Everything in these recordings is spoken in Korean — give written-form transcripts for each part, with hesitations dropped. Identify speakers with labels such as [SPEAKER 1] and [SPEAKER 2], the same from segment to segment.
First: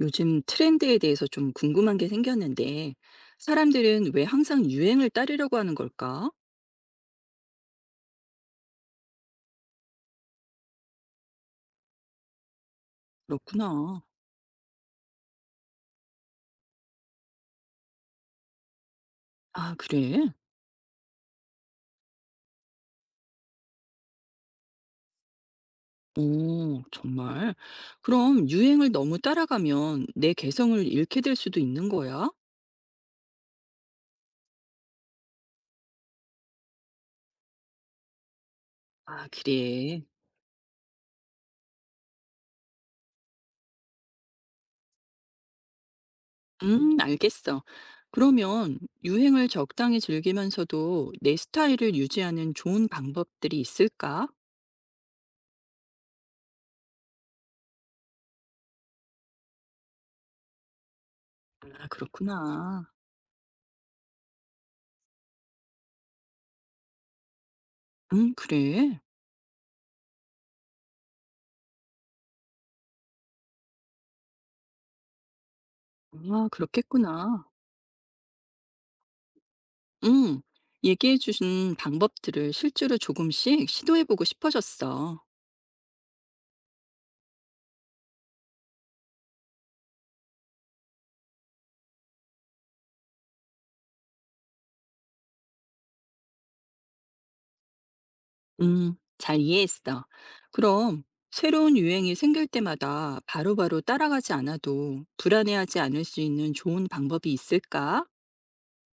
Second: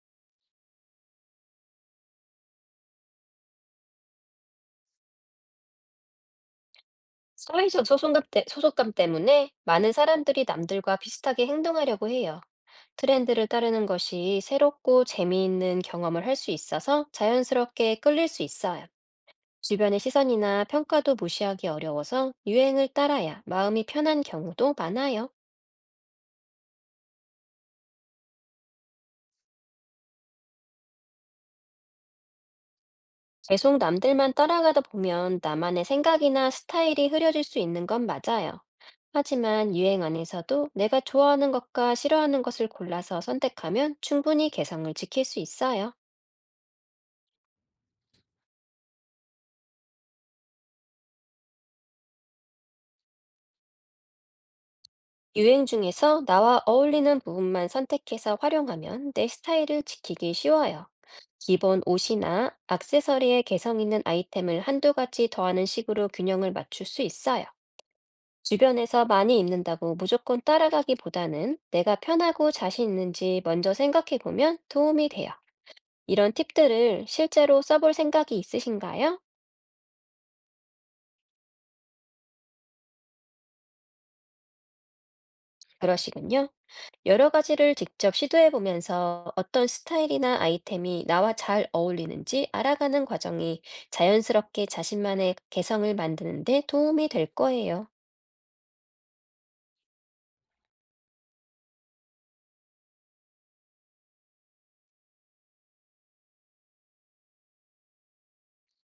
[SPEAKER 1] 요즘 트렌드에 대해서 좀 궁금한 게 생겼는데, 사람들은 왜 항상 유행을 따르려고 하는 걸까?
[SPEAKER 2] 사회적 소속감, 소속감 때문에 많은 사람들이 남들과 비슷하게 행동하려고 해요. 트렌드를 따르는
[SPEAKER 1] 그렇구나.
[SPEAKER 2] 것이 새롭고 재미있는 경험을 할 수 있어서 자연스럽게 끌릴 수 있어요.
[SPEAKER 1] 아,
[SPEAKER 2] 주변의
[SPEAKER 1] 그래?
[SPEAKER 2] 시선이나 평가도 무시하기 어려워서 유행을 따라야 마음이 편한 경우도 많아요.
[SPEAKER 1] 오, 정말. 그럼 유행을 너무 따라가면 내 개성을 잃게 될 수도 있는 거야?
[SPEAKER 2] 계속 남들만 따라가다 보면 나만의 생각이나 스타일이 흐려질 수 있는 건 맞아요.
[SPEAKER 1] 아,
[SPEAKER 2] 하지만
[SPEAKER 1] 그래.
[SPEAKER 2] 유행 안에서도 내가 좋아하는 것과 싫어하는 것을 골라서 선택하면 충분히 개성을 지킬 수 있어요.
[SPEAKER 1] 알겠어. 그러면 유행을 적당히 즐기면서도 내 스타일을 유지하는 좋은 방법들이 있을까?
[SPEAKER 2] 유행 중에서 나와 어울리는 부분만 선택해서 활용하면 내 스타일을 지키기 쉬워요. 기본
[SPEAKER 1] 아,
[SPEAKER 2] 옷이나
[SPEAKER 1] 그렇구나.
[SPEAKER 2] 액세서리에 개성 있는 아이템을 한두 가지 더하는 식으로 균형을 맞출 수 있어요.
[SPEAKER 1] 그래.
[SPEAKER 2] 주변에서 많이 입는다고 무조건 따라가기보다는 내가 편하고 자신 있는지 먼저 생각해 보면 도움이 돼요. 이런
[SPEAKER 1] 아,
[SPEAKER 2] 팁들을
[SPEAKER 1] 그렇겠구나.
[SPEAKER 2] 실제로 써볼 생각이 있으신가요?
[SPEAKER 1] 음, 얘기해 주신 방법들을 실제로 조금씩 시도해 보고 싶어졌어.
[SPEAKER 2] 그러시군요. 여러 가지를 직접 시도해 보면서 어떤 스타일이나 아이템이 나와 잘 어울리는지 알아가는 과정이 자연스럽게 자신만의 개성을 만드는 데 도움이 될 거예요.
[SPEAKER 1] 잘 이해했어. 그럼 새로운 유행이 생길 때마다 바로바로 따라가지 않아도 불안해하지 않을 수 있는 좋은 방법이 있을까?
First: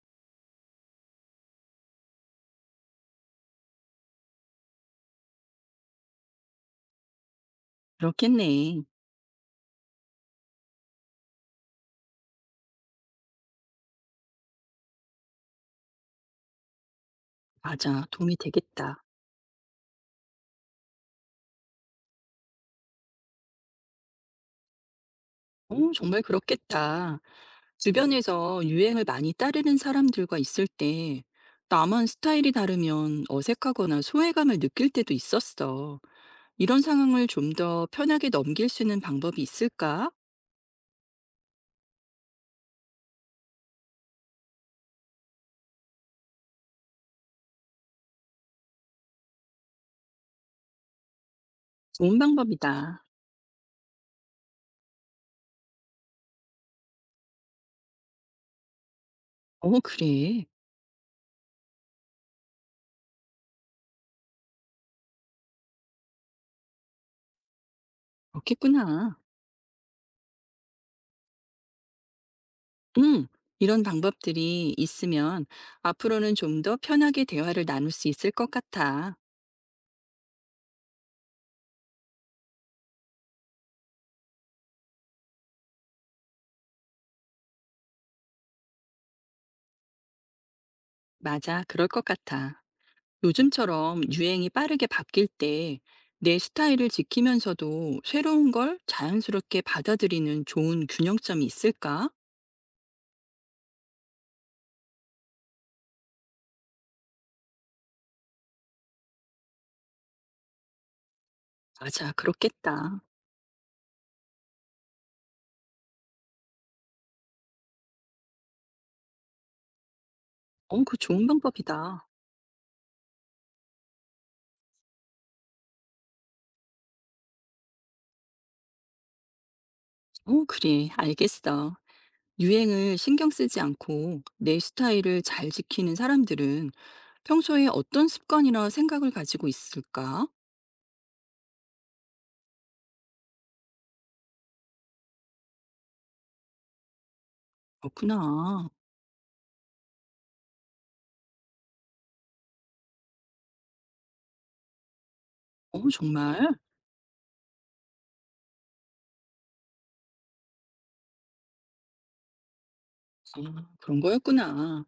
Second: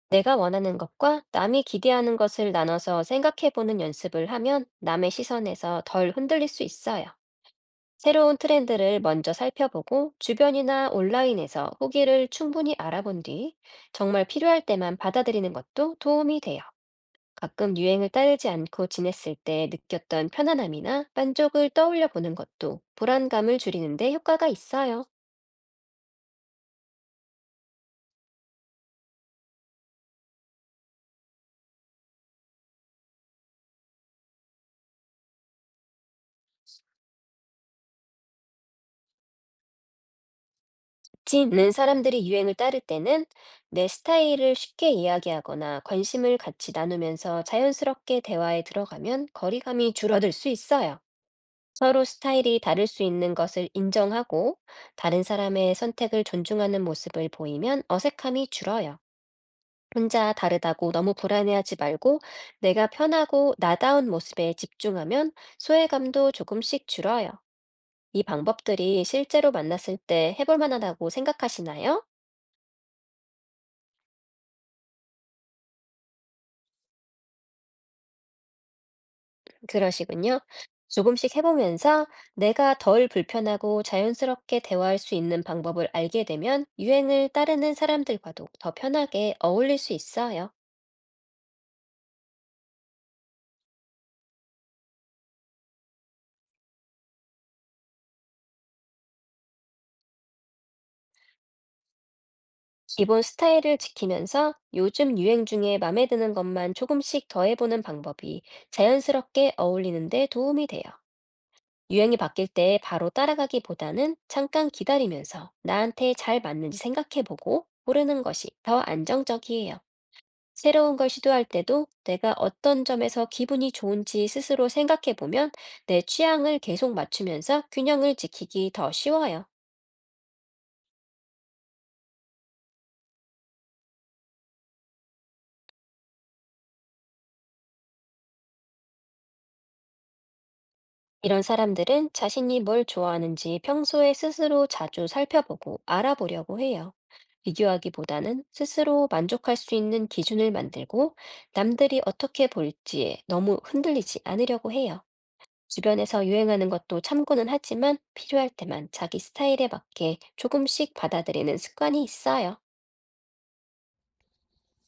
[SPEAKER 2] 내가 원하는 것과 남이 기대하는 것을 나눠서 생각해 보는 연습을 하면 남의 시선에서 덜 흔들릴 수 있어요. 새로운
[SPEAKER 1] 그렇겠네.
[SPEAKER 2] 트렌드를 먼저 살펴보고 주변이나 온라인에서 후기를 충분히 알아본 뒤 정말 필요할 때만 받아들이는 것도 도움이 돼요. 가끔
[SPEAKER 1] 맞아.
[SPEAKER 2] 유행을
[SPEAKER 1] 도움이
[SPEAKER 2] 따르지 않고
[SPEAKER 1] 되겠다.
[SPEAKER 2] 지냈을 때 느꼈던 편안함이나 만족을 떠올려 보는 것도 불안감을 줄이는데 효과가 있어요.
[SPEAKER 1] 어, 정말 그렇겠다. 주변에서 유행을 많이 따르는 사람들과 있을 때 나만 스타일이 다르면 어색하거나 소외감을 느낄 때도 있었어. 이런 상황을 좀 더 편하게 넘길 수 있는 방법이 있을까?
[SPEAKER 2] 같 있는 사람들이 유행을 따를 때는 내 스타일을 쉽게 이야기하거나 관심을 같이 나누면서 자연스럽게 대화에 들어가면 거리감이 줄어들 수 있어요. 서로
[SPEAKER 1] 좋은
[SPEAKER 2] 스타일이 다를 수
[SPEAKER 1] 방법이다.
[SPEAKER 2] 있는 것을 인정하고 다른 사람의 선택을 존중하는 모습을 보이면 어색함이 줄어요.
[SPEAKER 1] 어,
[SPEAKER 2] 혼자
[SPEAKER 1] 그래.
[SPEAKER 2] 다르다고 너무 불안해하지 말고 내가 편하고 나다운 모습에 집중하면 소외감도 조금씩 줄어요. 이 방법들이
[SPEAKER 1] 그렇겠구나.
[SPEAKER 2] 실제로 만났을 때 해볼 만하다고 생각하시나요?
[SPEAKER 1] 응. 이런 방법들이 있으면 앞으로는 좀 더 편하게 대화를 나눌 수 있을 것 같아.
[SPEAKER 2] 그러시군요. 조금씩 해보면서 내가 덜 불편하고 자연스럽게 대화할 수 있는 방법을 알게 되면 유행을 따르는 사람들과도 더 편하게 어울릴 수 있어요.
[SPEAKER 1] 맞아. 그럴 것 같아. 요즘처럼 유행이 빠르게 바뀔 때 내 스타일을 지키면서도 새로운 걸 자연스럽게 받아들이는 좋은 균형점이 있을까?
[SPEAKER 2] 기본 스타일을 지키면서 요즘 유행 중에 마음에 드는 것만 조금씩 더해보는 방법이 자연스럽게 어울리는 데 도움이 돼요.
[SPEAKER 1] 맞아.
[SPEAKER 2] 유행이 바뀔 때
[SPEAKER 1] 그렇겠다.
[SPEAKER 2] 바로 따라가기보다는 잠깐 기다리면서 나한테 잘 맞는지 생각해보고 고르는 것이 더 안정적이에요.
[SPEAKER 1] 어,
[SPEAKER 2] 새로운
[SPEAKER 1] 그
[SPEAKER 2] 걸
[SPEAKER 1] 좋은
[SPEAKER 2] 시도할 때도
[SPEAKER 1] 방법이다.
[SPEAKER 2] 내가 어떤 점에서 기분이 좋은지 스스로 생각해보면 내 취향을 계속 맞추면서 균형을 지키기 더 쉬워요.
[SPEAKER 1] 어, 그래. 알겠어. 유행을 신경 쓰지 않고 내 스타일을 잘 지키는 사람들은 평소에 어떤 습관이나 생각을 가지고 있을까?
[SPEAKER 2] 이런 사람들은 자신이 뭘 좋아하는지 평소에 스스로 자주 살펴보고 알아보려고 해요. 비교하기보다는
[SPEAKER 1] 그렇구나.
[SPEAKER 2] 스스로 만족할 수 있는 기준을 만들고 남들이 어떻게 볼지에 너무 흔들리지 않으려고 해요.
[SPEAKER 1] 어,
[SPEAKER 2] 주변에서
[SPEAKER 1] 정말?
[SPEAKER 2] 유행하는 것도 참고는 하지만 필요할 때만 자기 스타일에 맞게 조금씩 받아들이는 습관이 있어요.
[SPEAKER 1] 아, 그런 거였구나.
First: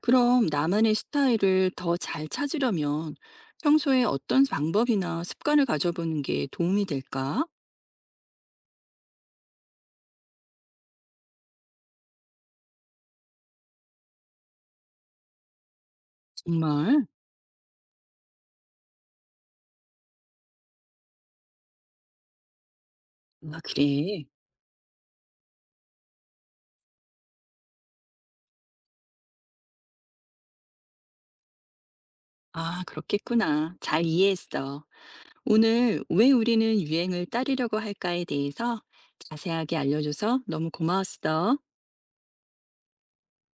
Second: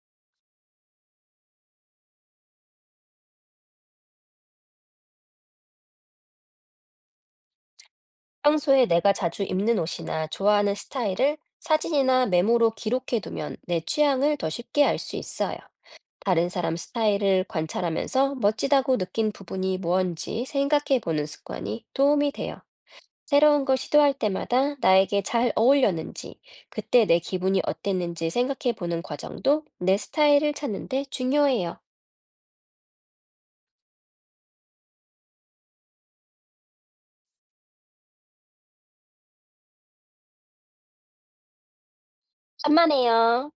[SPEAKER 1] 그럼 나만의 스타일을 더 잘 찾으려면 평소에 어떤 방법이나 습관을 가져보는 게 도움이 될까?
[SPEAKER 2] 평소에 내가 자주 입는 옷이나 좋아하는 스타일을 사진이나 메모로 기록해두면 내 취향을 더 쉽게 알 수 있어요. 다른 사람
[SPEAKER 1] 정말?
[SPEAKER 2] 스타일을 관찰하면서 멋지다고 느낀 부분이 뭔지 생각해 보는 습관이 도움이 돼요.
[SPEAKER 1] 아,
[SPEAKER 2] 새로운 걸 시도할
[SPEAKER 1] 그래.
[SPEAKER 2] 때마다 나에게 잘 어울렸는지, 그때 내 기분이 어땠는지 생각해 보는 과정도 내 스타일을 찾는 데 중요해요.
[SPEAKER 1] 아, 그렇겠구나. 잘 이해했어. 오늘 왜 우리는 유행을 따르려고 할까에 대해서 자세하게 알려줘서 너무 고마웠어.
[SPEAKER 2] 천만에요.